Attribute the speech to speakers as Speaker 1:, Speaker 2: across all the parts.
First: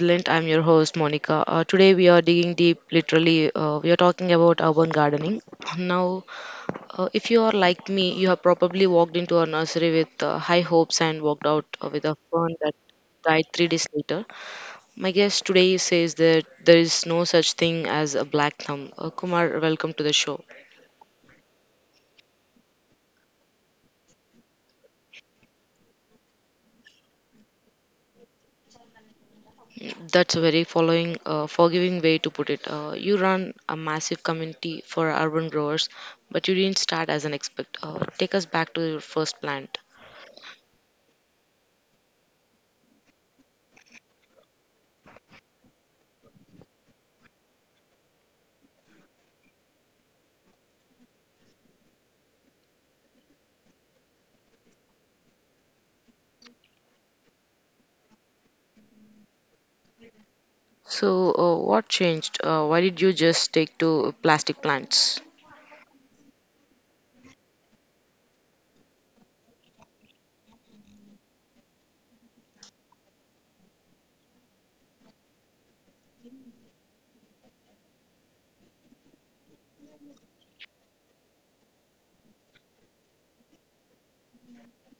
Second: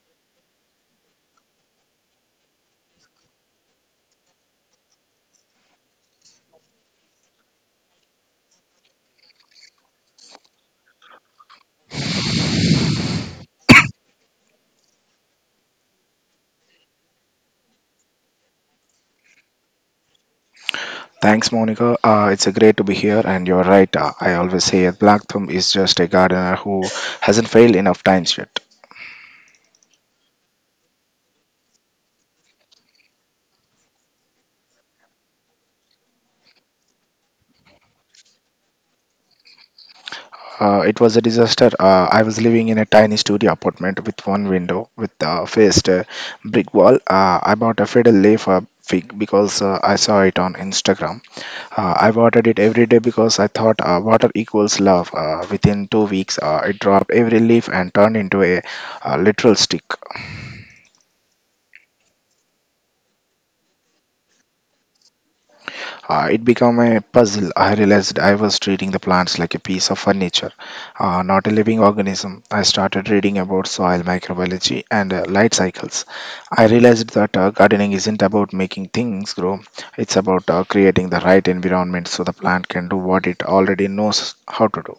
Speaker 1: Resilient. I'm your host, Monica. Today, we are digging deep, literally. We are talking about urban gardening. Now, if you are like me, you have probably walked into a nursery with high hopes and walked out with a fern that died 3 days later. My guest today says that there is no such thing as a black thumb. Kumar, welcome to the show.
Speaker 2: Thanks, Monica. It's a great to be here, and you're right. I always say that Black Thumb is just a gardener who hasn't failed enough times yet.
Speaker 1: That's a very following, forgiving way to put it. You run a massive community for urban growers, but you didn't start as an expert. Take us back to your first plant.
Speaker 2: It was a disaster. I was living in a tiny studio apartment with one window with faced a brick wall. I bought a fiddle leaf fig because I saw it on Instagram. I watered it every day because I thought water equals love. Within 2 weeks, it dropped every leaf and turned into a literal stick.
Speaker 1: So, what changed? Why did you just stick to plastic plants?
Speaker 2: It became a puzzle. I realized I was treating the plants like a piece of furniture, not a living organism. I started reading about soil microbiology and light cycles. I realized that gardening isn't about making things grow, it's about creating the right environment so the plant can do what it already knows how to do.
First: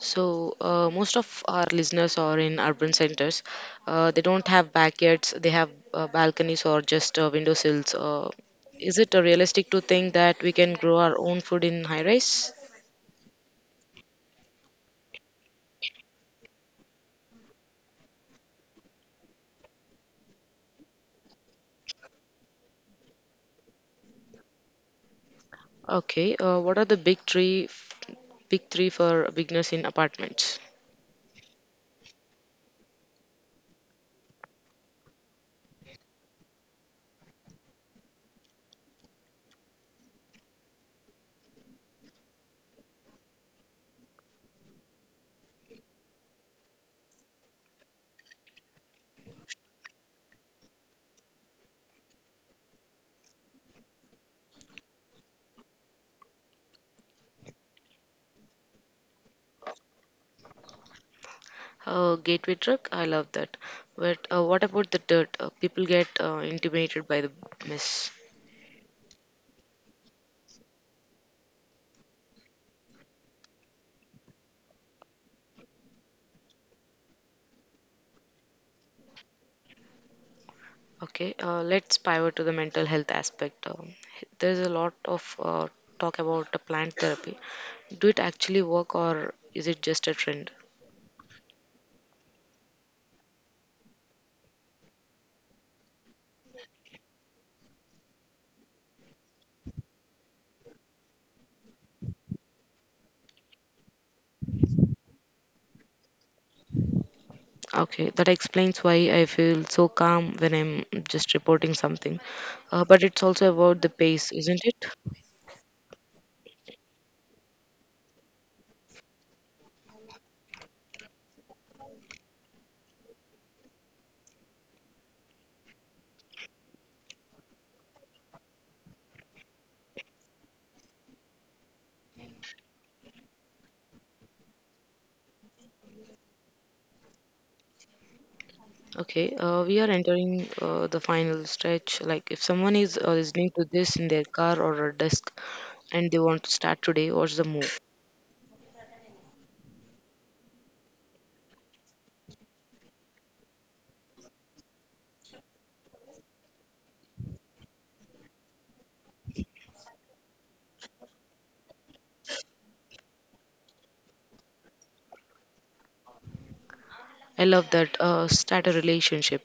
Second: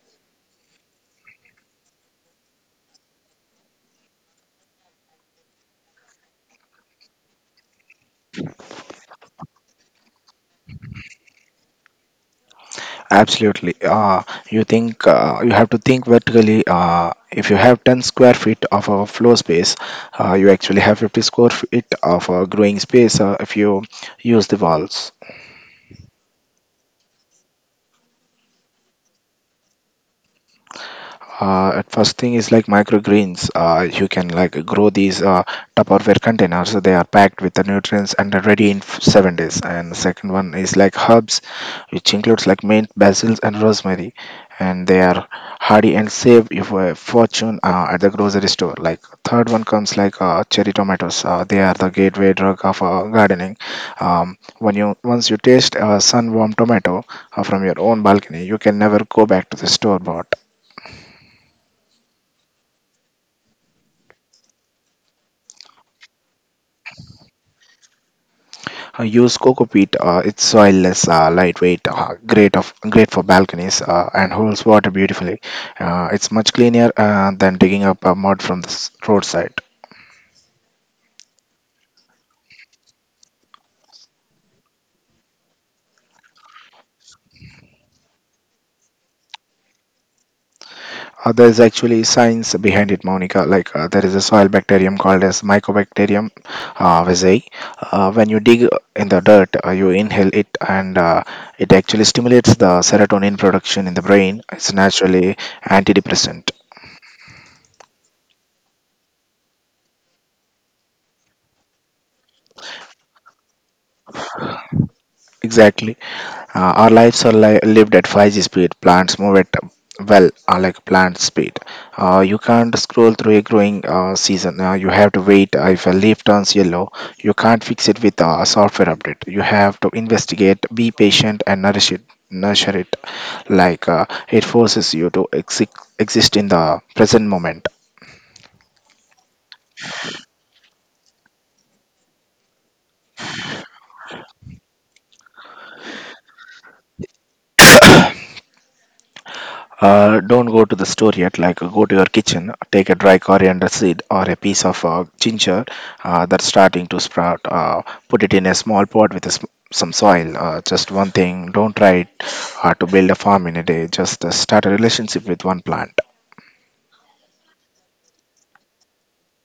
Speaker 1: So, most of our listeners are in urban centers. They don't have backyards, they have balconies or just windowsills. Is it realistic to think that we can grow our own food in high rise?
Speaker 2: Absolutely. You have to think vertically. If you have 10 square feet of a floor space, you actually have 50 square feet of a growing space if you use the walls.
Speaker 1: Okay, what are the big three? Big three for beginners in apartments?
Speaker 2: At first thing is like microgreens. You can like grow these Tupperware containers. They are packed with the nutrients and are ready in 7 days. And the second one is like herbs, which includes like mint, basil, and rosemary. And they are hardy and save you for a fortune at the grocery store. Like third one comes like cherry tomatoes. They are the gateway drug of gardening. When you once you taste a sun warm tomato from your own balcony, you can never go back to the store bought.
Speaker 1: Oh, gateway truck, I love that. But what about the dirt? People get intimidated by the mess.
Speaker 2: I use coco peat. It's soilless, lightweight, great for balconies, and holds water beautifully. It's much cleaner than digging up mud from the roadside.
Speaker 1: Okay, let's pivot to the mental health aspect. There's a lot of talk about the plant therapy. Do it actually work or is it just a trend?
Speaker 2: There is actually science behind it, Monica. There is a soil bacterium called as Mycobacterium vaccae. When you dig in the dirt, you inhale it, and it actually stimulates the serotonin production in the brain. It's naturally antidepressant.
Speaker 1: Okay, that explains why I feel so calm when I'm just reporting something. But it's also about the pace, isn't it?
Speaker 2: Exactly. Our lives are lived at 5G speed. Plants move at well, like plant speed. You can't scroll through a growing season. You have to wait. If a leaf turns yellow, you can't fix it with a software update. You have to investigate, be patient, and nourish it. Nurture it. It forces you to exist in the present moment.
Speaker 1: Okay, we are entering the final stretch. Like, if someone is listening to this in their car or a desk and they want to start today, what's the move?
Speaker 2: Don't go to the store yet. Like, go to your kitchen, take a dry coriander seed or a piece of ginger that's starting to sprout. Put it in a small pot with some soil. Just one thing. Don't try to build a farm in a day. Just start a relationship with one plant.
Speaker 1: I love that. Start a relationship.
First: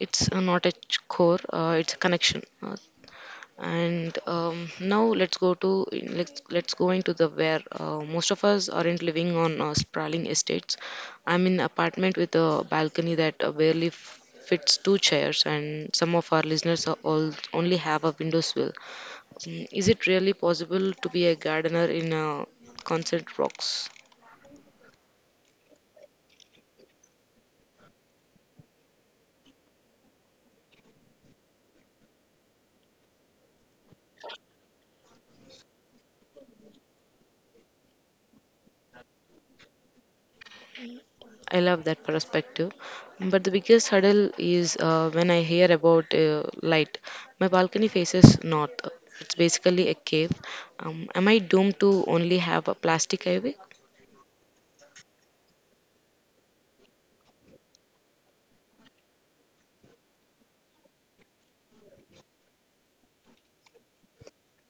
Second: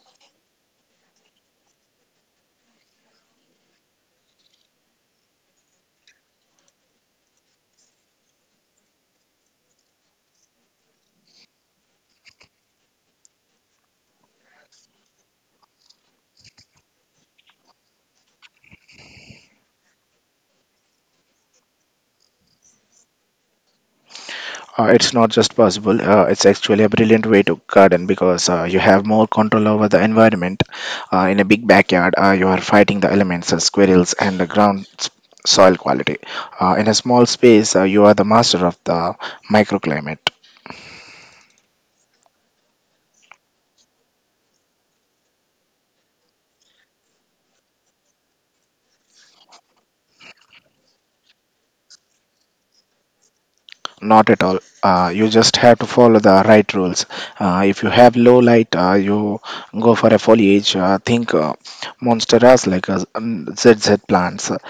Speaker 1: It's not a core, it's a connection. And now let's go into the, where most of us aren't living on sprawling estates. I'm in apartment with a balcony that barely fits two chairs, and some of our listeners are all only have a windowsill. Is it really possible to be a gardener in a concert rocks?
Speaker 2: It's not just possible, it's actually a brilliant way to garden because you have more control over the environment. In a big backyard, you are fighting the elements, squirrels, and the ground soil quality. In a small space, you are the master of the microclimate.
Speaker 1: I love that perspective. But the biggest hurdle is when I hear about light. My balcony faces north. It's basically a cave. Am I doomed to only have a plastic ivy,
Speaker 2: Not at all. You just have to follow the right rules. If you have low light, you go for a foliage. Think monstera ZZ plants. Or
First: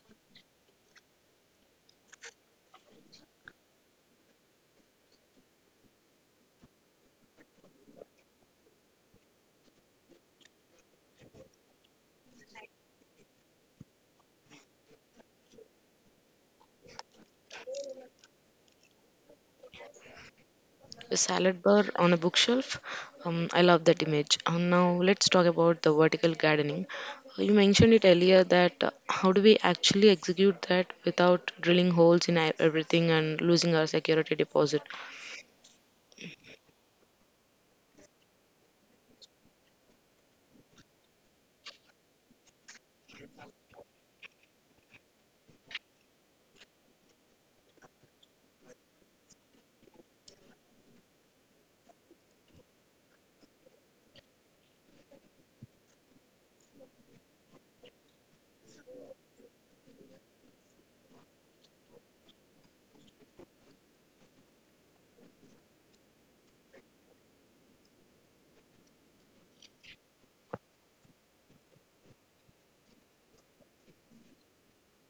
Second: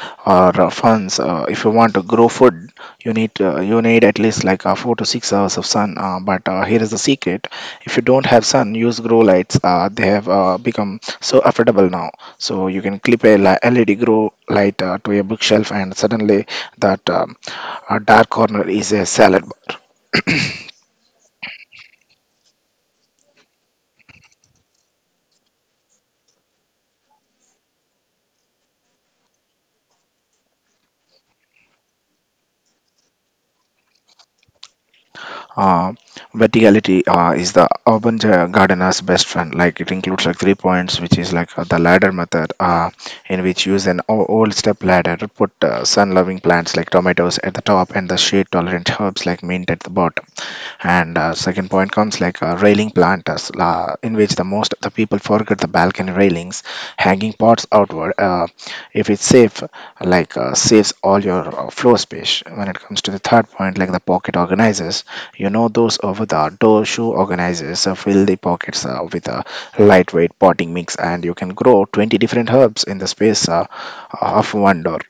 Speaker 2: funds if you want to grow food you need at least 4 to 6 hours of sun, but here is the secret. If you don't have sun, use grow lights. They have become so affordable now, so you can clip a led grow light to a bookshelf, and suddenly that dark corner is a salad.
Speaker 1: a salad bar on a bookshelf? I love that image. Now let's talk about the vertical gardening. You mentioned it earlier that how do we actually execute that without drilling holes in everything and losing our security deposit?
Speaker 2: Uh, Verticality is the urban gardener's best friend. Like it includes like three points, which is like the ladder method, in which use an old step ladder to put sun-loving plants like tomatoes at the top and the shade-tolerant herbs like mint at the bottom. And second point comes like railing planters, in which the most of the people forget the balcony railings, hanging pots outward, if it's safe, saves all your floor space. When it comes to the third point like the pocket organizers, you know those over the outdoor shoe organizers, fill the pockets with a lightweight potting mix, and you can grow 20 different herbs in the space of one door.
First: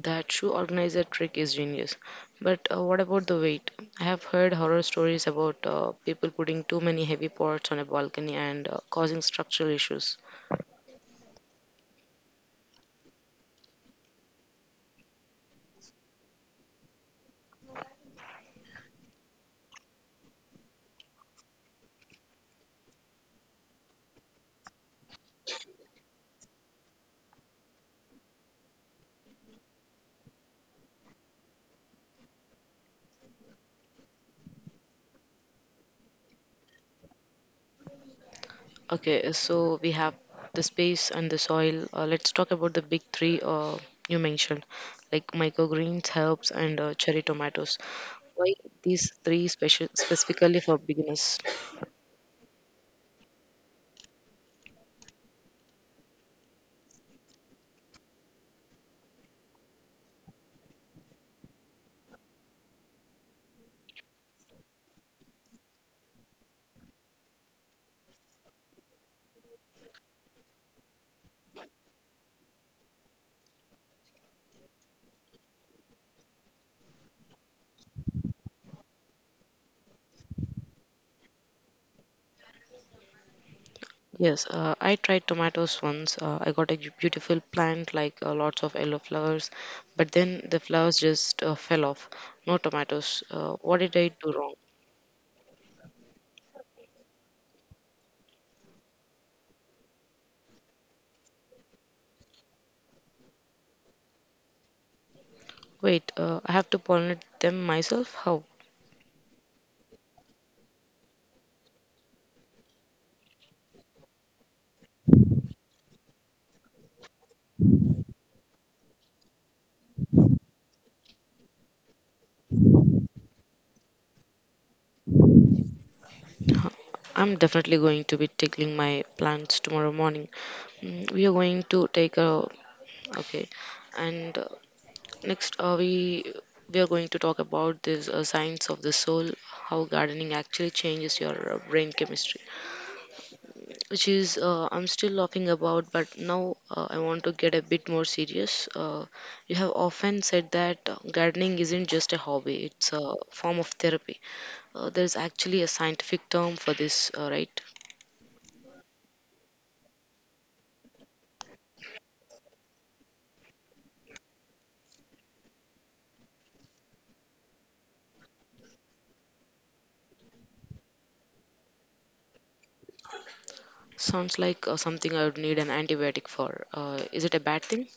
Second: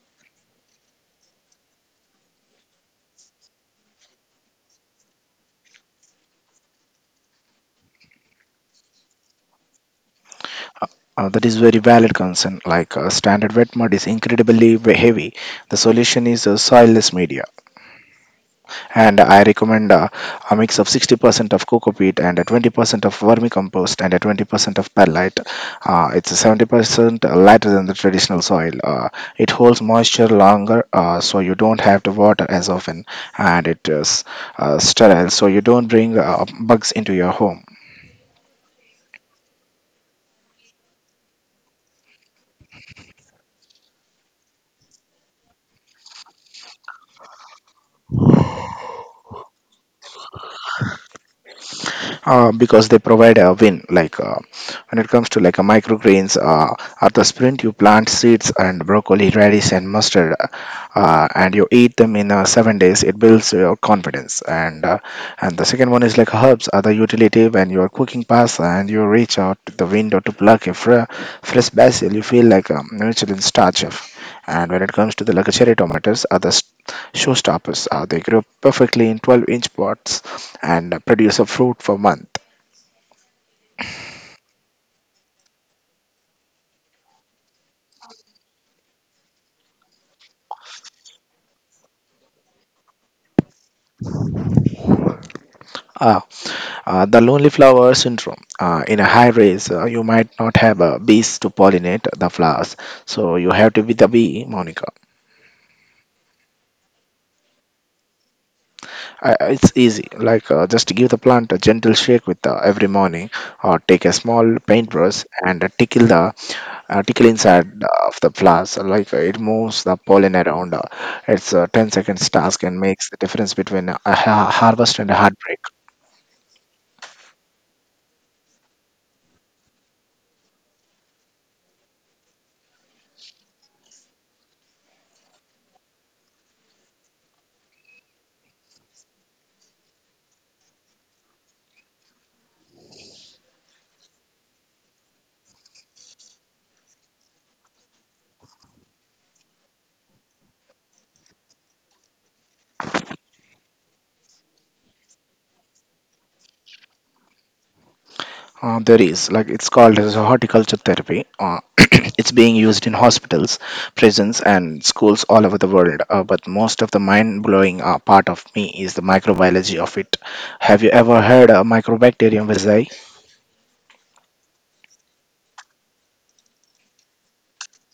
Speaker 1: That shoe organizer trick is genius. But what about the weight? I have heard horror stories about people putting too many heavy pots on a balcony and causing structural issues.
Speaker 2: That is very valid concern. Standard wet mud is incredibly heavy. The solution is a soilless medium, and I recommend a mix of 60% of cocoa peat and a 20% of vermicompost and a 20% of perlite. It's 70% lighter than the traditional soil. It holds moisture longer, so you don't have to water as often, and it is sterile, so you don't bring bugs into your home.
Speaker 1: Okay, so we have the space and the soil. Let's talk about the big three you mentioned, like microgreens, herbs, and cherry tomatoes. Why these three special specifically for beginners?
Speaker 2: Because they provide a win. When it comes to like a microgreens, at the sprint you plant seeds and broccoli radish and mustard and you eat them in 7 days. It builds your confidence. And the second one is like herbs are the utility. When you are cooking pasta and you reach out the window to pluck a fresh basil, you feel like a natural star chef. And when it comes to the luxury, tomatoes are the showstoppers. They grow perfectly in 12-inch pots and produce a fruit per month.
Speaker 1: Yes, I tried tomatoes once. I got a beautiful plant, like lots of yellow flowers, but then the flowers just fell off. No tomatoes. What did I do wrong?
Speaker 2: Ah, the lonely flower syndrome. In a high race, you might not have bees to pollinate the flowers, so you have to be the bee, Monica.
Speaker 1: Wait, I have to pollinate them myself? How?
Speaker 2: It's easy. Just give the plant a gentle shake with every morning, or take a small paintbrush and tickle inside of the flowers. So, it moves the pollen around. It's a 10 seconds task and makes the difference between a harvest and a heartbreak.
Speaker 1: I'm definitely going to be tickling my plants tomorrow morning. We are going to take a. Okay, and next, we are going to talk about this science of the soul, how gardening actually changes your brain chemistry, which is I'm still laughing about, but now I want to get a bit more serious. You have often said that gardening isn't just a hobby, it's a form of therapy. There's actually a scientific term for this, right?
Speaker 2: There is, like it's called as a horticulture therapy. It's being used in hospitals, prisons, and schools all over the world. But most of the mind-blowing part of me is the microbiology of it. Have you ever heard of Mycobacterium vitae?
Speaker 1: Sounds like something I would need an antibiotic for. Is it a bad thing?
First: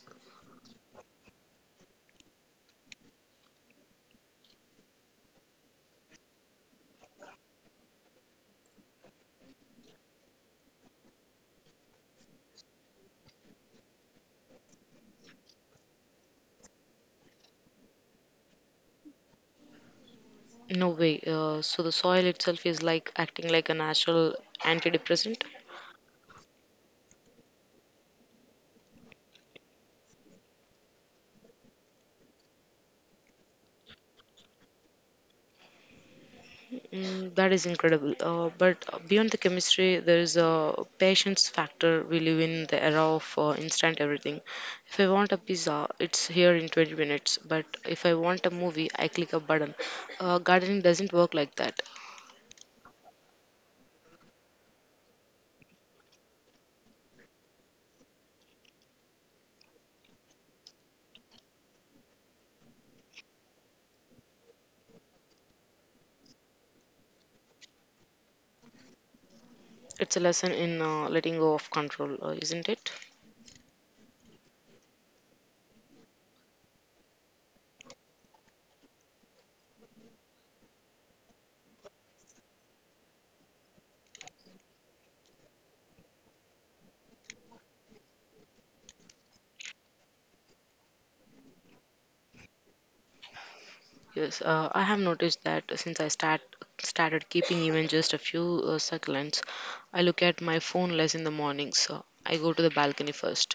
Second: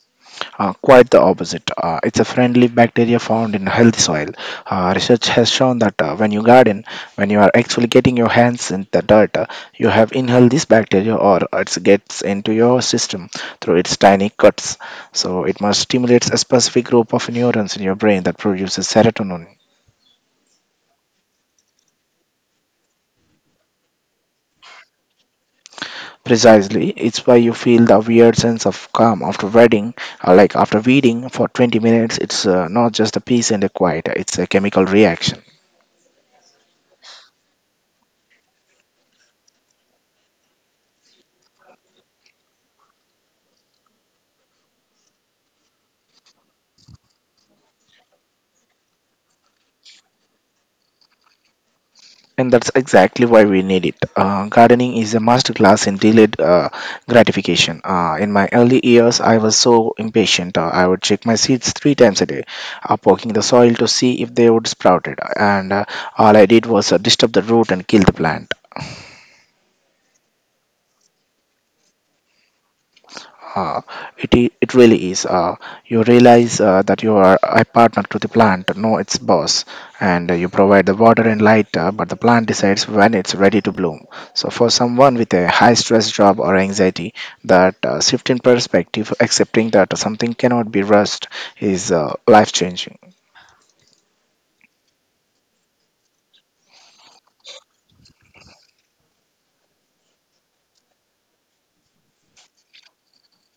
Speaker 2: Quite the opposite. It's a friendly bacteria found in healthy soil. Research has shown that when you are actually getting your hands in the dirt, you have inhaled this bacteria or it gets into your system through its tiny cuts. So it must stimulate a specific group of neurons in your brain that produces serotonin.
Speaker 1: No way. So the soil itself is like acting like a natural antidepressant.
Speaker 2: Precisely, it's why you feel the weird sense of calm after wedding, like after weeding for 20 minutes. It's not just a peace and a quiet, it's a chemical reaction.
Speaker 1: That is incredible. But beyond the chemistry, there is a patience factor. We live in the era of instant everything. If I want a pizza, it's here in 20 minutes. But if I want a movie, I click a button. Gardening doesn't work like that.
Speaker 2: And that's exactly why we need it. Gardening is a masterclass in delayed gratification. In my early years, I was so impatient. I would check my seeds three times a day, poking the soil to see if they would sprouted. And all I did was disturb the root and kill the plant.
Speaker 1: It's a lesson in letting go of control, isn't it?
Speaker 2: Uh, it really is. You realize that you are a partner to the plant, no its boss, and you provide the water and light, but the plant decides when it's ready to bloom. So, for someone with a high stress job or anxiety, that shift in perspective, accepting that something cannot be rushed, is life changing.
Speaker 1: Yes, I have noticed that since I start started keeping even just a few succulents, I look at my phone less in the mornings. So I go to the balcony first.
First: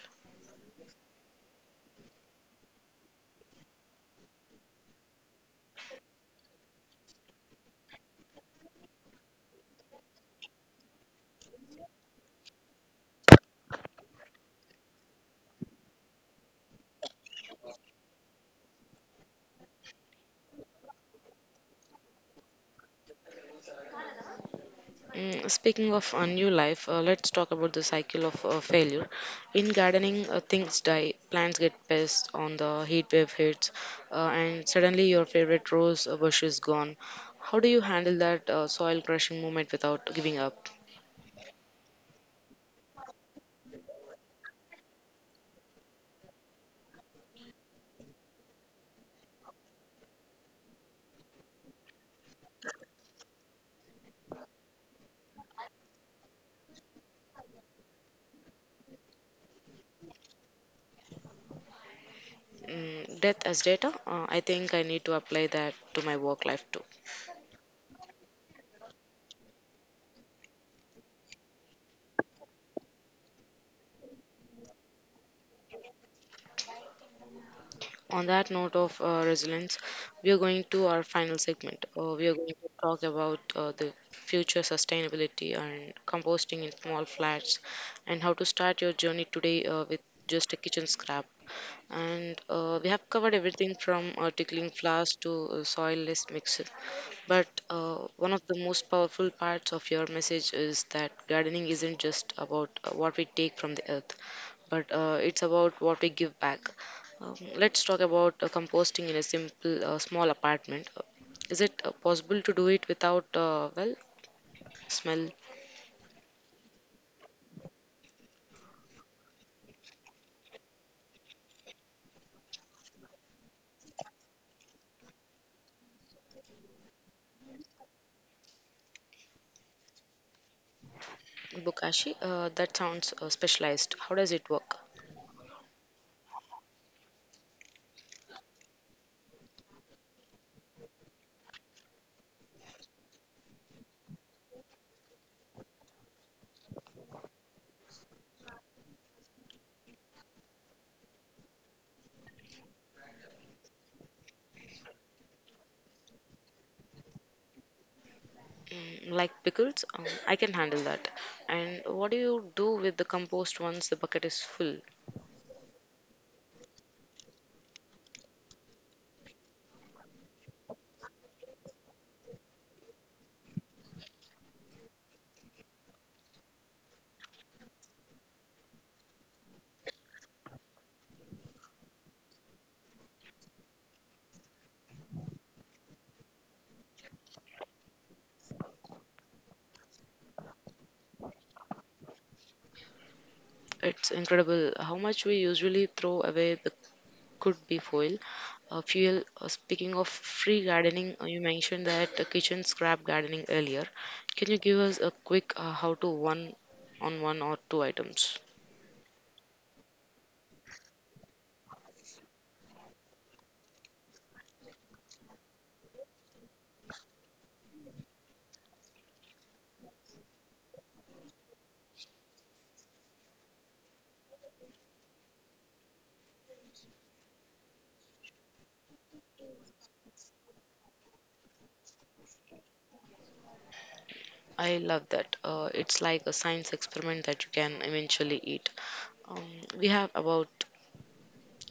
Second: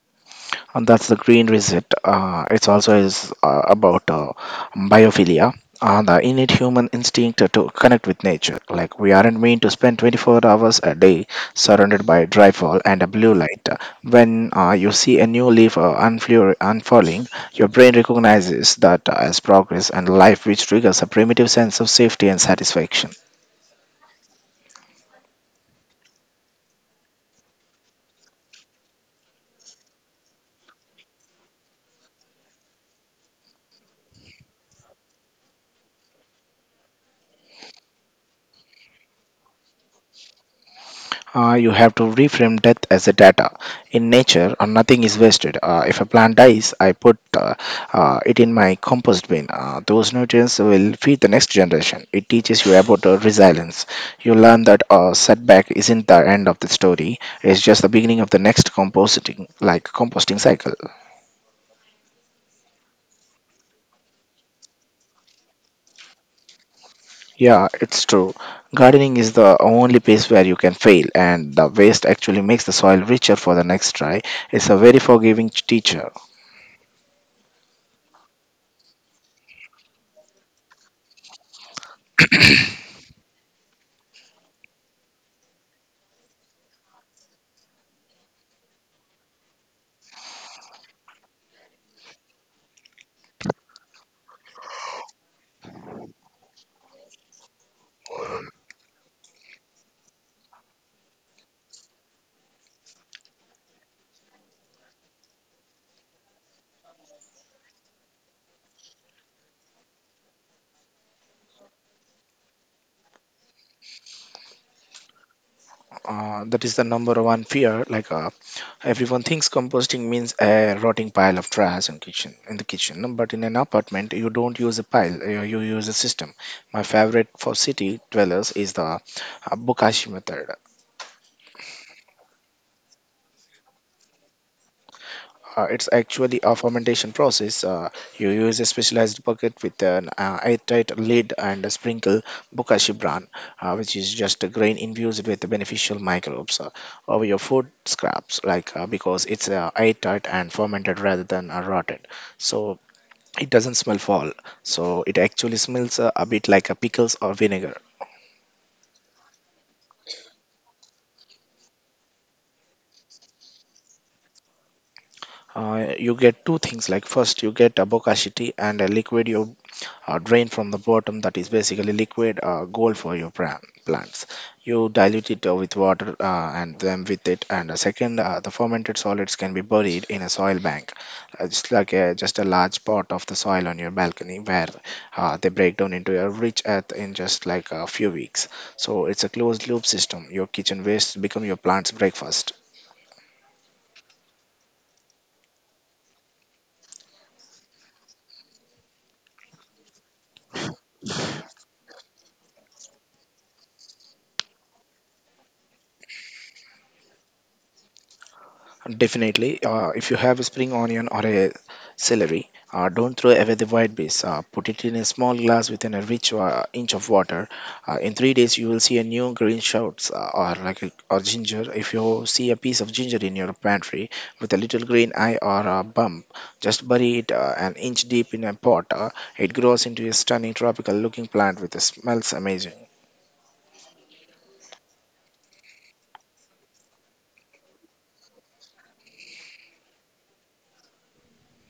Speaker 2: And that's the green reset. It's also is about biophilia. The innate human instinct to connect with nature. Like we aren't meant to spend 24 hours a day surrounded by dry fall and a blue light. When you see a new leaf unfurling, your brain recognizes that as progress and life, which triggers a primitive sense of safety and satisfaction.
Speaker 1: Speaking of a new life, let's talk about the cycle of failure. In gardening, things die, plants get pests on the heat wave hits, and suddenly your favorite rose bush is gone. How do you handle that soil crushing moment without giving up?
Speaker 2: You have to reframe death as a data. In nature, nothing is wasted. If a plant dies, I put it in my compost bin. Those nutrients will feed the next generation. It teaches you about resilience. You learn that setback isn't the end of the story; it's just the beginning of the next composting cycle.
Speaker 1: Death as data? I think I need to apply that to my work life too.
Speaker 2: Yeah, it's true. Gardening is the only place where you can fail, and the waste actually makes the soil richer for the next try. It's a very forgiving teacher.
Speaker 1: On that note of resilience, we are going to our final segment. We are going to talk about the future sustainability and composting in small flats and how to start your journey today with just a kitchen scrap. And we have covered everything from tickling flowers to soilless mix. But one of the most powerful parts of your message is that gardening isn't just about what we take from the earth, but it's about what we give back. Let's talk about composting in a simple, small apartment. Is it possible to do it without, well, smell?
Speaker 2: That is the number one fear. Everyone thinks composting means a rotting pile of trash in the kitchen. No, but in an apartment you don't use a pile. You use a system. My favorite for city dwellers is the bokashi method.
Speaker 1: Bokashi, that sounds specialized. How does it work?
Speaker 2: It's actually a fermentation process. You use a specialized bucket with an airtight lid and sprinkle bokashi bran, which is just a grain infused with beneficial microbes, over your food scraps, because it's airtight and fermented rather than rotted. So it doesn't smell foul. So it actually smells a bit like a pickles or vinegar.
Speaker 1: Like pickles. I can handle that. And what do you do with the compost once the bucket is full?
Speaker 2: You get two things. Like first you get a bokashi tea and a liquid your drain from the bottom that is basically liquid gold for your plants. You dilute it with water, and second, the fermented solids can be buried in a soil bank, just a large pot of the soil on your balcony where they break down into a rich earth in just like a few weeks. So it's a closed loop system. Your kitchen waste become your plants breakfast.
Speaker 1: It's incredible how much we usually throw away the could be foil, fuel. Speaking of free gardening, you mentioned that kitchen scrap gardening earlier, can you give us a quick how to one on one or two items?
Speaker 2: Definitely. If you have a spring onion or a celery, don't throw away the white base. Put it in a small glass within a rich inch of water. In 3 days, you will see a new green shoots, or ginger. If you see a piece of ginger in your pantry with a little green eye or a bump, just bury it an inch deep in a pot. It grows into a stunning tropical-looking plant with a smells amazing.
Speaker 1: I love that. It's like a science experiment that you can eventually eat. Um, we have about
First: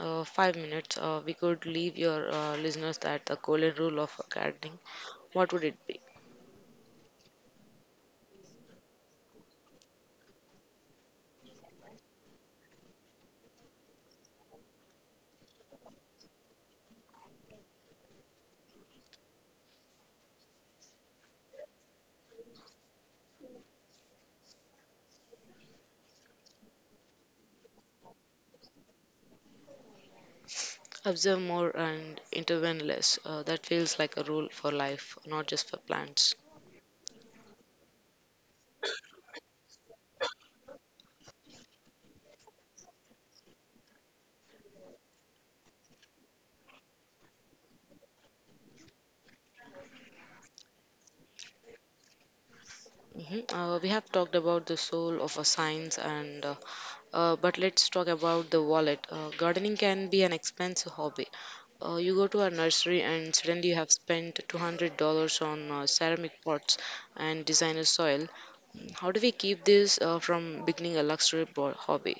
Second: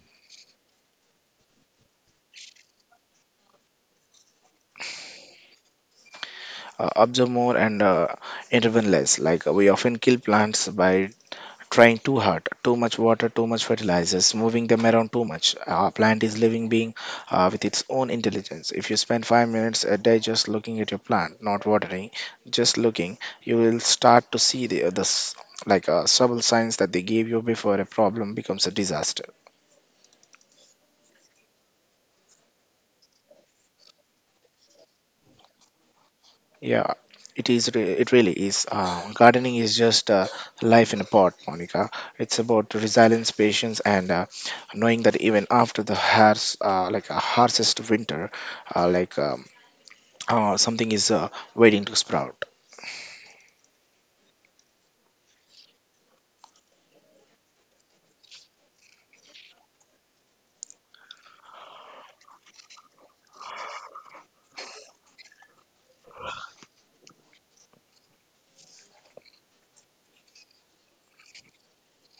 Speaker 1: 5 minutes, we could leave your listeners that the golden rule of gardening, what would it be?
Speaker 2: Observe more and intervene less. We often kill plants by trying too hard, too much water, too much fertilizers, moving them around too much. Our plant is living being with its own intelligence. If you spend 5 minutes a day just looking at your plant, not watering, just looking, you will start to see the subtle signs that they gave you before a problem becomes a disaster.
Speaker 1: Observe more and intervene less. That feels like a rule for life, not just for plants.
Speaker 2: Yeah, it is. It really is. Gardening is just life in a pot, Monica. It's about resilience, patience, and knowing that even after the harshest winter, uh, like um, something is waiting to sprout.
Speaker 1: Mhm. We have talked about the soul of a science, and but let's talk about the wallet. Gardening can be an expensive hobby. You go to a nursery and suddenly you have spent $200 on ceramic pots and designer soil. How do we keep this from becoming a luxury hobby?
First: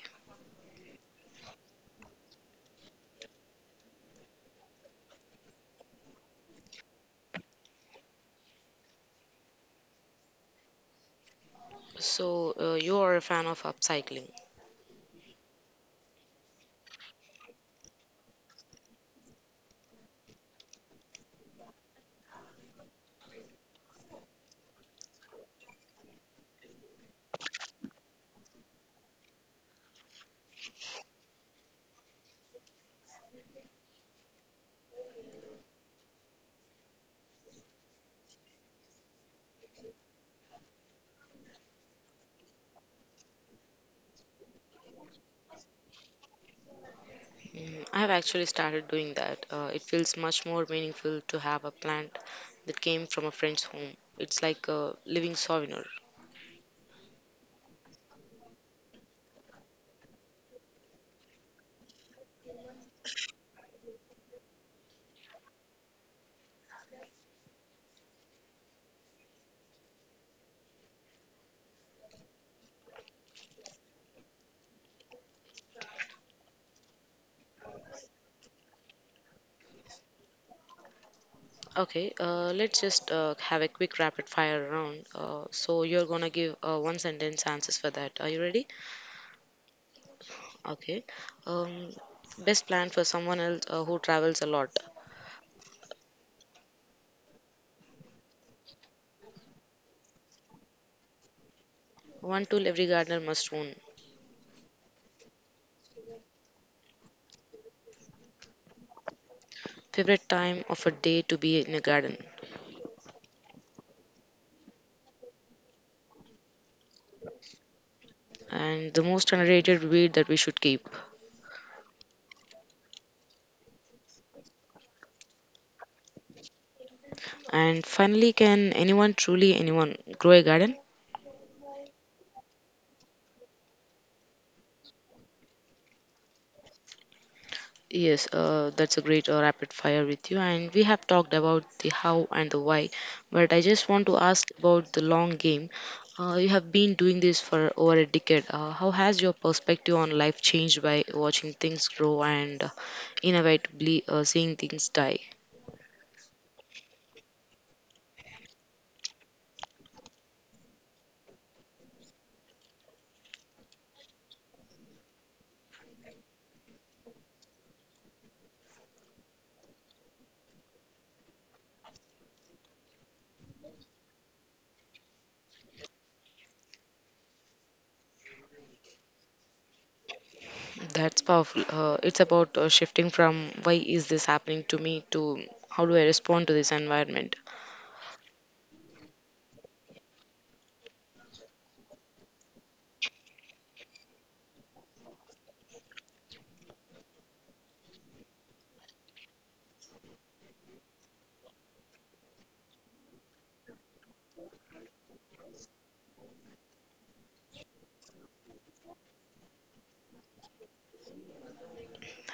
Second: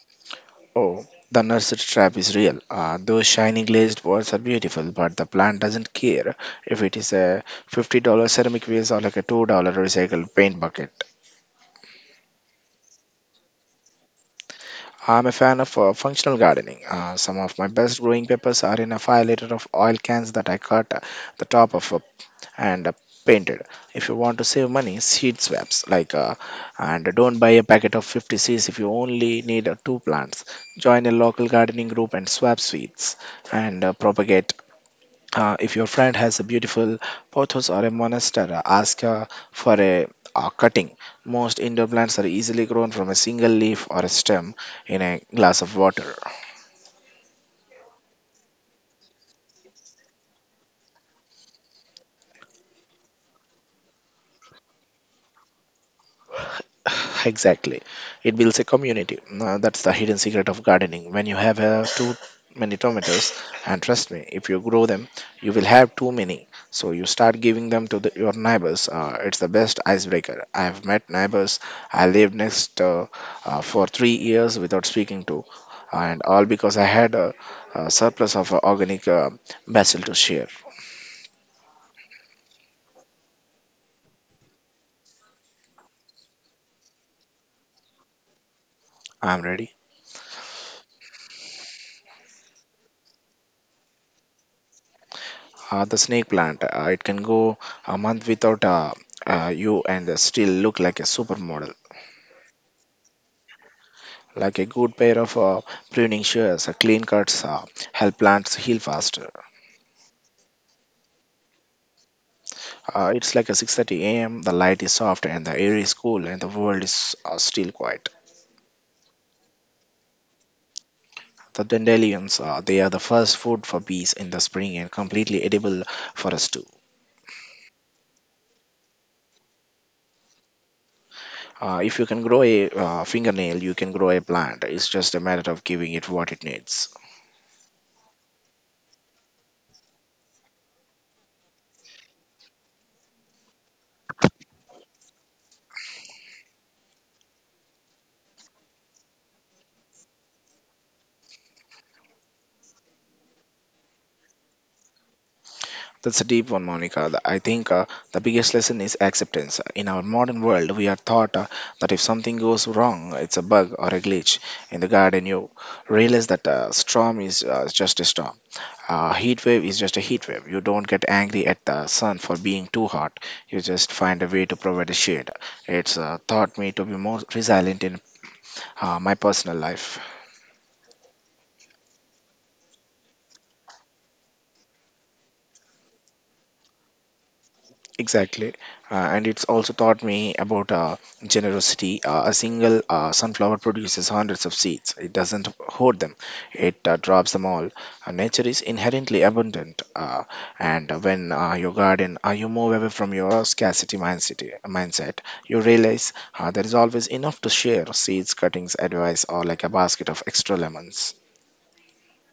Speaker 2: Oh, the nursery trap is real. Those shiny glazed walls are beautiful, but the plant doesn't care if it is a $50 ceramic vase or like a $2 recycled paint bucket.
Speaker 1: So you are a fan of upcycling.
Speaker 2: I'm a fan of functional gardening. Some of my best growing peppers are in a 5 liter of oil cans that I cut the top of, and painted. If you want to save money, seed swaps, and don't buy a packet of 50 seeds if you only need two plants. Join a local gardening group and swap seeds and propagate. If your friend has a beautiful pothos or a monastery, ask for a cutting. Most indoor plants are easily grown from a single leaf or a stem in a glass of water.
Speaker 1: I have actually started doing that. It feels much more meaningful to have a plant that came from a friend's home. It's like a living souvenir.
Speaker 2: Exactly. It builds a community. That's the hidden secret of gardening. When you have too many tomatoes, and trust me, if you grow them you will have too many, so you start giving them to your neighbors. It's the best icebreaker. I have met neighbors I lived next for 3 years without speaking to, and all because I had a surplus of organic basil to share.
Speaker 1: Okay, let's just have a quick rapid fire round. So you're gonna give one sentence answers for that. Are you ready?
Speaker 2: I'm ready.
Speaker 1: Okay. Um, best plant for someone else who travels a lot.
Speaker 2: The snake plant. It can go a month without you and still look like a supermodel.
Speaker 1: One tool every gardener must own.
Speaker 2: Like a good pair of pruning shears. Clean cuts help plants heal faster.
Speaker 1: Favorite time of a day to be in a garden.
Speaker 2: It's like a 6:30 a.m. The light is soft and the air is cool and the world is still quiet.
Speaker 1: And the most underrated weed that we should keep.
Speaker 2: The dandelions, they are the first food for bees in the spring and completely edible for us too.
Speaker 1: And finally, can anyone, truly anyone, grow a garden?
Speaker 2: If you can grow a fingernail, you can grow a plant. It's just a matter of giving it what it needs.
Speaker 1: Yes, that's a great rapid fire with you. And we have talked about the how and the why, but I just want to ask about the long game. You have been doing this for over a decade. How has your perspective on life changed by watching things grow and inevitably seeing things die?
Speaker 2: That's a deep one, Monica. I think the biggest lesson is acceptance. In our modern world, we are taught that if something goes wrong, it's a bug or a glitch in the garden. You realize that a storm is just a storm. A heat wave is just a heat wave. You don't get angry at the sun for being too hot. You just find a way to provide a shade. It's taught me to be more resilient in my personal life.
Speaker 1: That's powerful. It's about shifting from why is this happening to me to how do I respond to this environment.
Speaker 2: Exactly. And it's also taught me about generosity. A single sunflower produces hundreds of seeds. It doesn't hoard them, it drops them all. Nature is inherently abundant. And when your garden, you move away from your scarcity mindset, you realize there is always enough to share seeds, cuttings, advice, or like a basket of extra lemons.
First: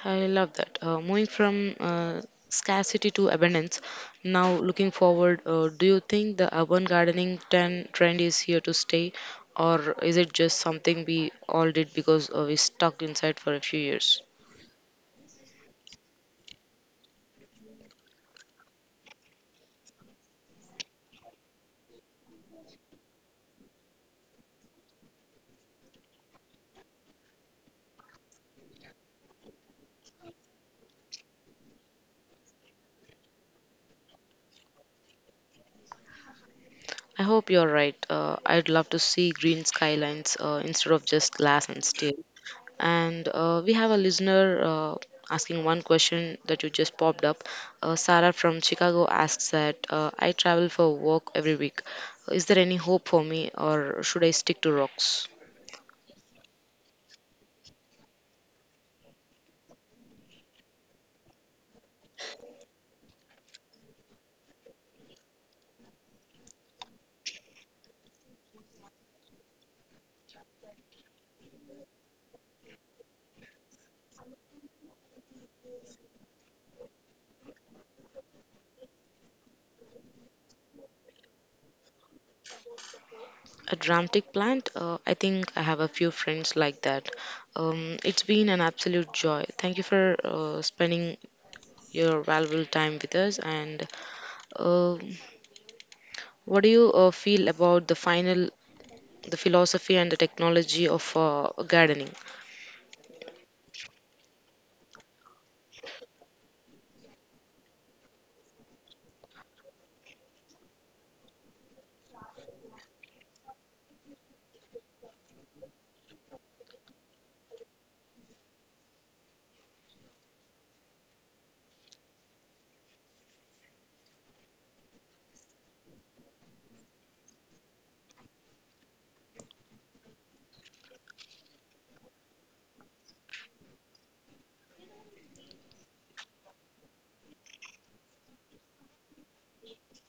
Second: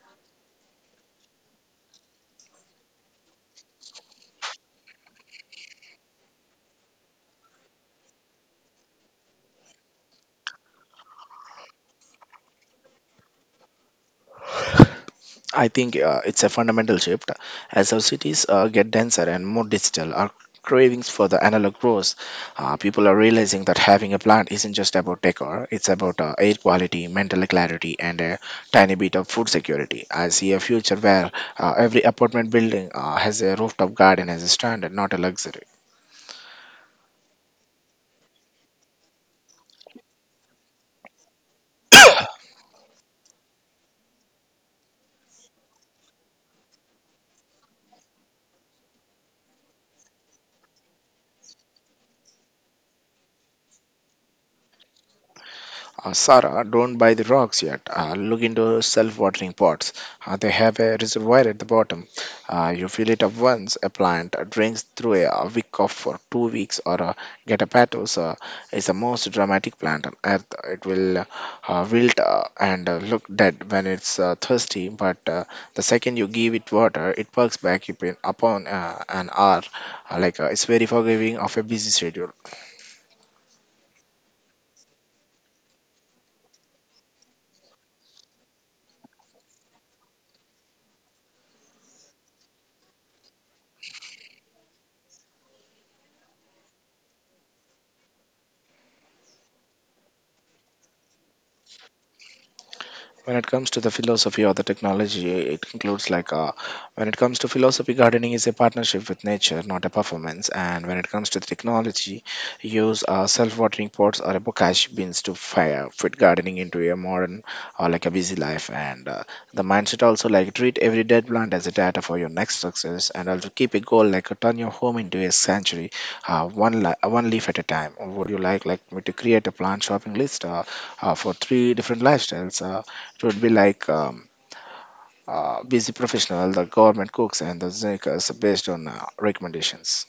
Speaker 1: I love that. Moving from scarcity to abundance, now looking forward, do you think the urban gardening trend is here to stay, or is it just something we all did because we stuck inside for a few years?
Speaker 2: I think it's a fundamental shift. As our cities get denser and more digital, our cravings for the analog grows. People are realizing that having a plant isn't just about decor, it's about air quality, mental clarity, and a tiny bit of food security. I see a future where every apartment building has a rooftop garden as a standard, not a luxury.
Speaker 1: I hope you're right. I'd love to see green skylines instead of just glass and steel. And we have a listener asking one question that you just popped up. Sarah from Chicago asks that I travel for work every week. Is there any hope for me, or should I stick to rocks?
Speaker 2: Sarah, don't buy the rocks yet. Look into self-watering pots. They have a reservoir at the bottom. You fill it up once. A plant drinks through a wick of for 2 weeks. Or get a patos is the most dramatic plant on earth. It will wilt and look dead when it's thirsty, but the second you give it water, it perks back up upon an hour. It's very forgiving of a busy schedule.
Speaker 1: A dramatic plant? I think I have a few friends like that. It's been an absolute joy. Thank you for spending your valuable time with us, and. um What do you feel about the final, the philosophy and the technology of gardening?
Speaker 2: When it comes to the philosophy or the technology, it includes when it comes to philosophy, gardening is a partnership with nature, not a performance. And when it comes to the technology, use self-watering pots or a bokashi bins to fire fit gardening into a modern or like a busy life. And the mindset, also like treat every dead plant as a data for your next success. And also keep a goal, turn your home into a sanctuary one leaf at a time. Would you like me to create a plant shopping list, for three different lifestyles, should be like busy professional, the government cooks, and the Zekas, based on recommendations?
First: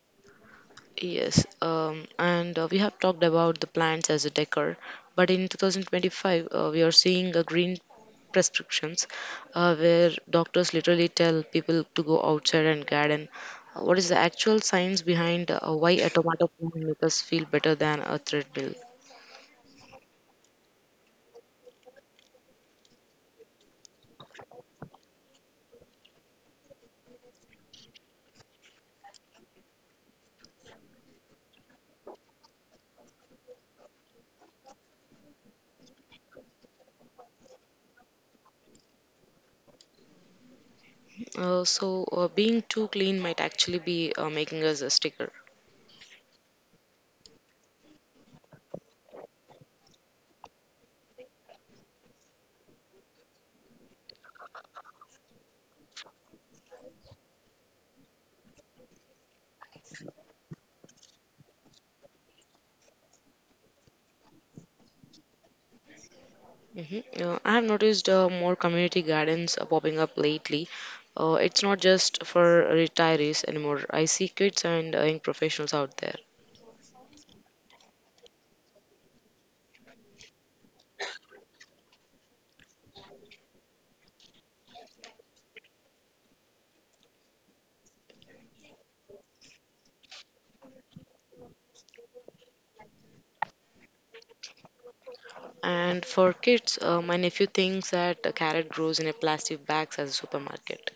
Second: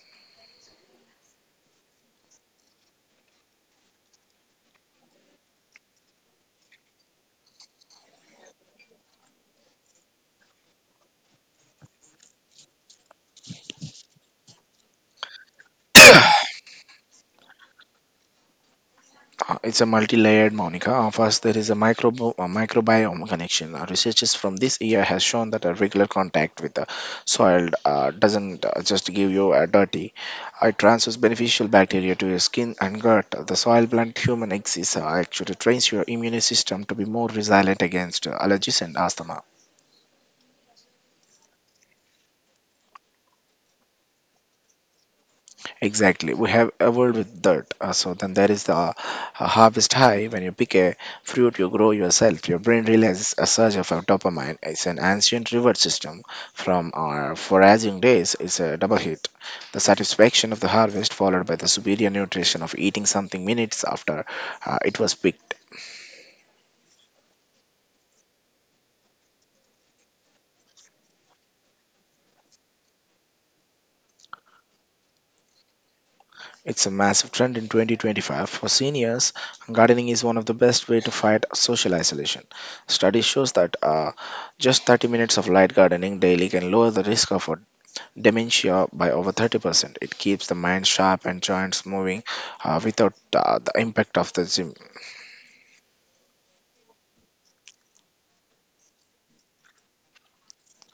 Speaker 1: Yes, and we have talked about the plants as a decor, but in 2025, we are seeing a green prescriptions where doctors literally tell people to go outside and garden. What is the actual science behind why a tomato plant makes us feel better than a treadmill?
Speaker 2: It's a multi-layered, Monica. First, there is a microbiome connection. Researches from this year has shown that a regular contact with the soil doesn't just give you a dirty. It transfers beneficial bacteria to your skin and gut. The soil plant human eggs is, actually trains your immune system to be more resilient against allergies and asthma.
Speaker 1: So, being too clean might actually be making us a sticker.
Speaker 2: Exactly, we have a world with dirt. So then there is the harvest high. When you pick a fruit, you grow yourself. Your brain realizes a surge of dopamine. It's an ancient reward system from our foraging days. It's a double hit. The satisfaction of the harvest followed by the superior nutrition of eating something minutes after it was picked.
Speaker 1: Mhm. I have noticed more community gardens are popping up lately. It's not just for retirees anymore. I see kids and young professionals out there.
Speaker 2: It's a massive trend in 2025. For seniors, gardening is one of the best way to fight social isolation. Study shows that just 30 minutes of light gardening daily can lower the risk of dementia by over 30%. It keeps the mind sharp and joints moving without the impact of the gym.
Speaker 1: And for kids, my nephew thinks that a carrot grows in a plastic bags as a supermarket.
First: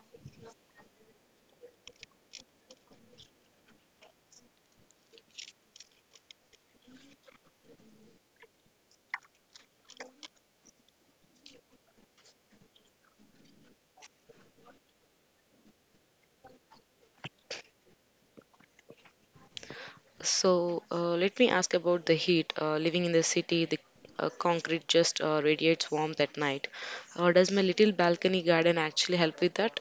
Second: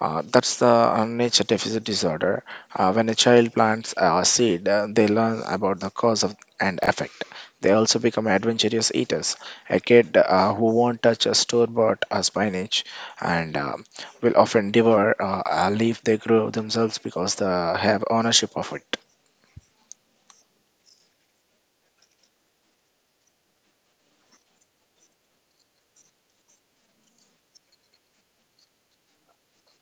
Speaker 2: That's the nature deficit disorder. When a child plants a seed, they learn about the cause of and effect. They also become adventurous eaters. A kid who won't touch a store-bought spinach and will often devour a leaf they grow themselves because they have ownership of it.
Speaker 1: So let me ask about the heat. Living in the city, the concrete just radiates warmth at night. Does my little balcony garden actually help with that?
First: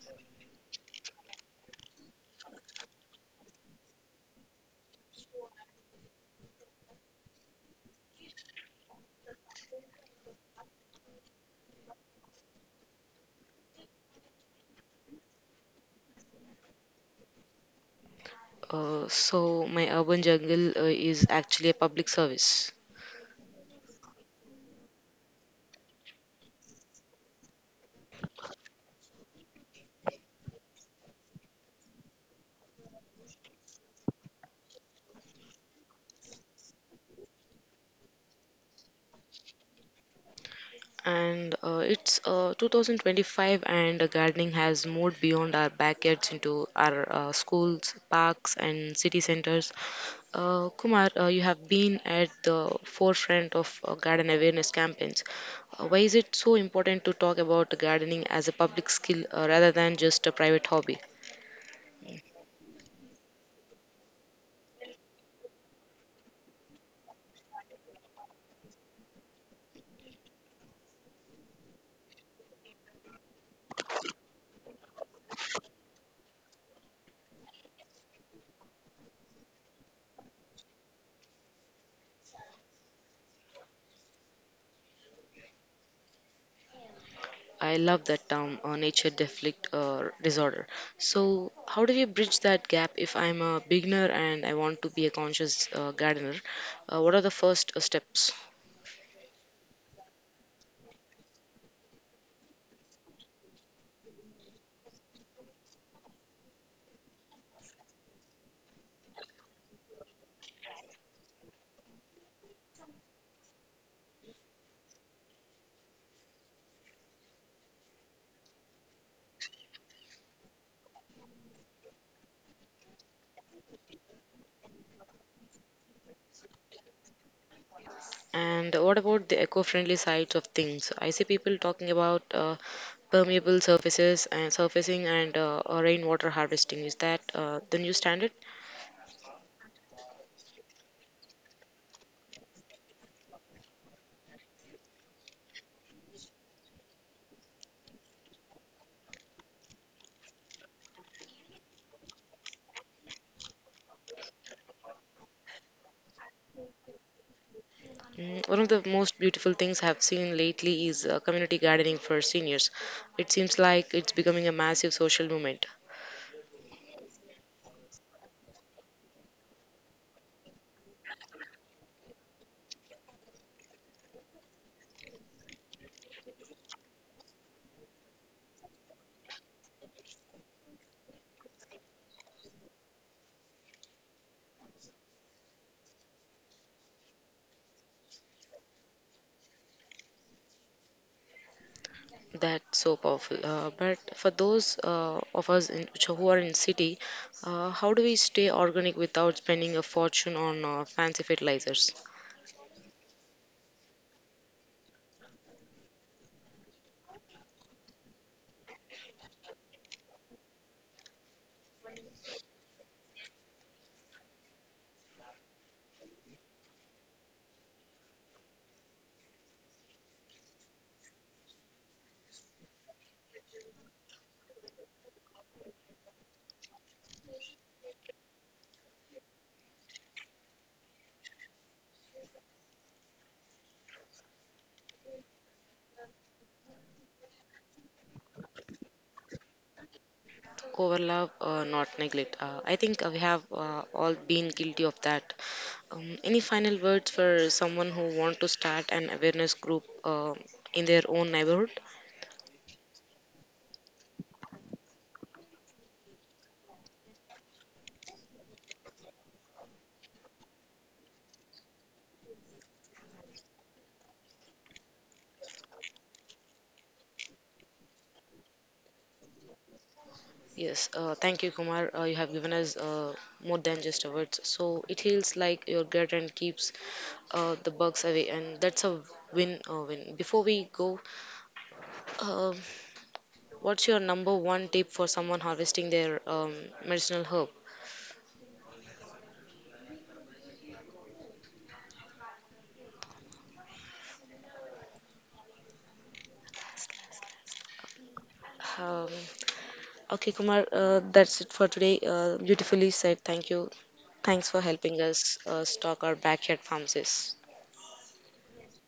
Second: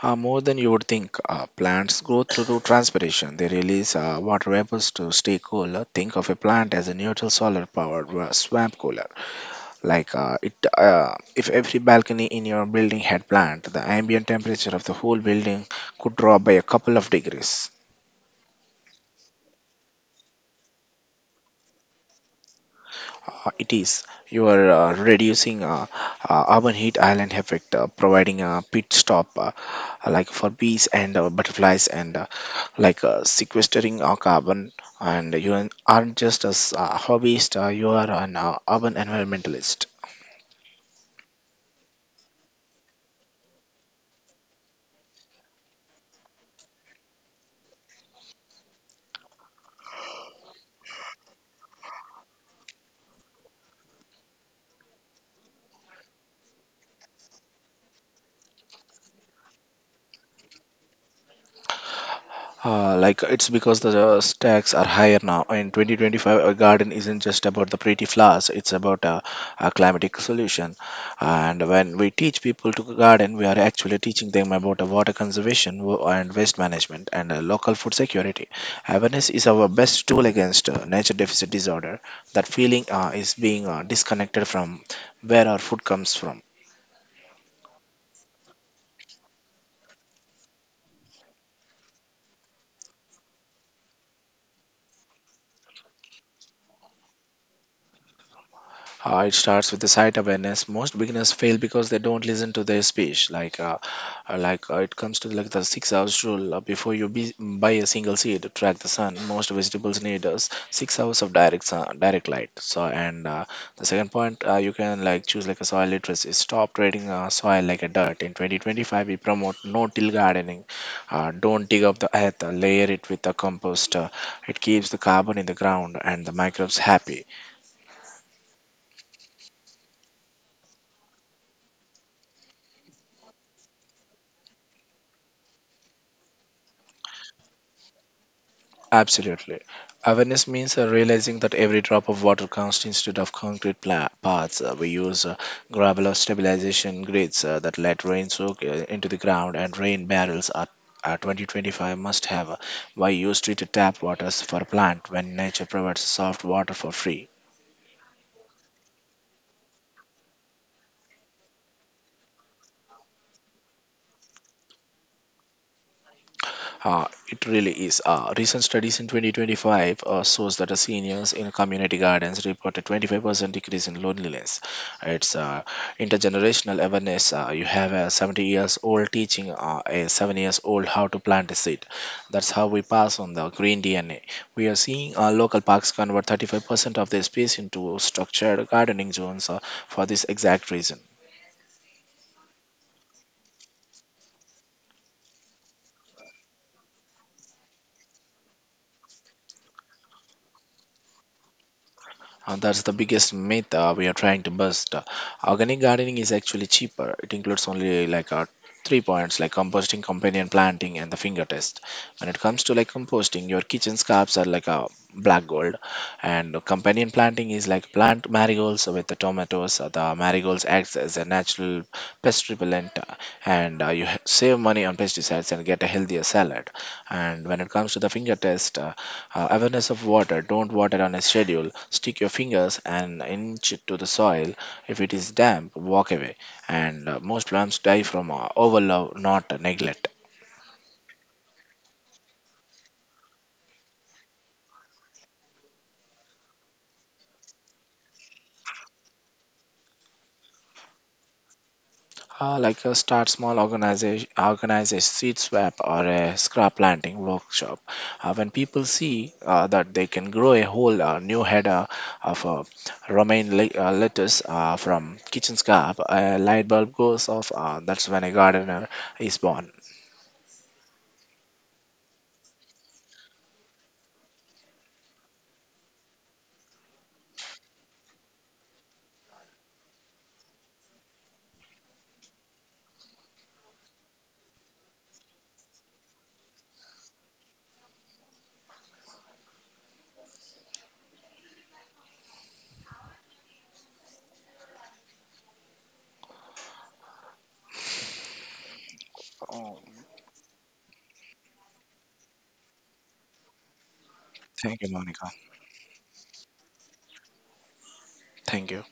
Speaker 2: More than you would think, plants grow through transpiration. They release water vapors to stay cool. Think of a plant as a neutral solar powered swamp cooler. If every balcony in your building had plant, the ambient temperature of the whole building could drop by a couple of degrees.
Speaker 1: So my urban jungle is actually a public service.
Speaker 2: It is. You are reducing urban heat island effect, providing a pit stop like for bees and butterflies, and sequestering carbon. And you aren't just a hobbyist; you are an urban environmentalist.
Speaker 1: And it's 2025, and gardening has moved beyond our backyards into our schools, parks and city centers. Kumar, you have been at the forefront of garden awareness campaigns. Why is it so important to talk about gardening as a public skill rather than just a private hobby?
Speaker 2: It's because the stacks are higher now. In 2025, a garden isn't just about the pretty flowers; it's about a climatic solution. And when we teach people to garden, we are actually teaching them about water conservation and waste management and local food security. Awareness is our best tool against nature deficit disorder. That feeling is being disconnected from where our food comes from.
Speaker 1: I love that term, nature deflect disorder. So, how do we bridge that gap if I'm a beginner and I want to be a conscious gardener? What are the first steps?
Speaker 2: It starts with the sight awareness. Most beginners fail because they don't listen to their speech. It comes to like the 6 hours rule. Before you buy a single seed to track the sun, most vegetables need 6 hours of direct sun, direct light. So, and the second point, you can like choose like a soil literacy. Stop treating soil like a dirt. In 2025, we promote no-till gardening. Don't dig up the earth. Layer it with the compost. It keeps the carbon in the ground and the microbes happy.
Speaker 1: And what about the eco friendly sides of things? I see people talking about permeable surfaces and surfacing and rainwater harvesting. Is that the new standard?
Speaker 2: Absolutely. Awareness means realizing that every drop of water counts. Instead of concrete paths, we use gravel or stabilization grids that let rain soak into the ground, and rain barrels are. 2025 must have. Why use treated tap waters for a plant when nature provides soft water for free?
Speaker 1: One of the most beautiful things I've seen lately is community gardening for seniors. It seems like it's becoming a massive social movement.
Speaker 2: It really is. Recent studies in 2025 shows that the seniors in community gardens report a 25% decrease in loneliness. It's intergenerational awareness. You have a 70 years old teaching a 7 years old how to plant a seed. That's how we pass on the green DNA. We are seeing local parks convert 35% of their space into structured gardening zones for this exact reason.
Speaker 1: That's so powerful. But for those of us who are in city, how do we stay organic without spending a fortune on fancy fertilizers?
Speaker 2: That's the biggest myth we are trying to bust. Organic gardening is actually cheaper. It includes only 3 points like composting, companion planting, and the finger test. When it comes to like composting, your kitchen scraps are like a black gold, and companion planting is like plant marigolds with the tomatoes. The marigolds acts as a natural pest repellent, and you save money on pesticides and get a healthier salad. And when it comes to the finger test, awareness of water. Don't water on a schedule. Stick your fingers an inch to the soil. If it is damp, walk away. And Most plants die from overlove, not neglect.
Speaker 1: Cover love, not neglect. I think we have all been guilty of that. Any final words for someone who want to start an awareness group in their own neighborhood?
Speaker 2: Start small organization, organize a seed swap or a scrap planting workshop. When people see that they can grow a whole new head of lettuce from kitchen scrap, a light bulb goes off. That's when a gardener is born.
Speaker 1: Yes, thank you, Kumar. You have given us more than just words. So it heals like your gut and keeps the bugs away, and that's a win. Win. Before we go, um what's your number one tip for someone harvesting their medicinal herb? Um,
Speaker 2: Oh,
Speaker 1: okay, Kumar, that's it for today. Beautifully said. Thank you. Thanks for
Speaker 2: thank you,
Speaker 1: helping
Speaker 2: Monica.
Speaker 1: us stock our backyard pharmacies.
Speaker 2: Thank you.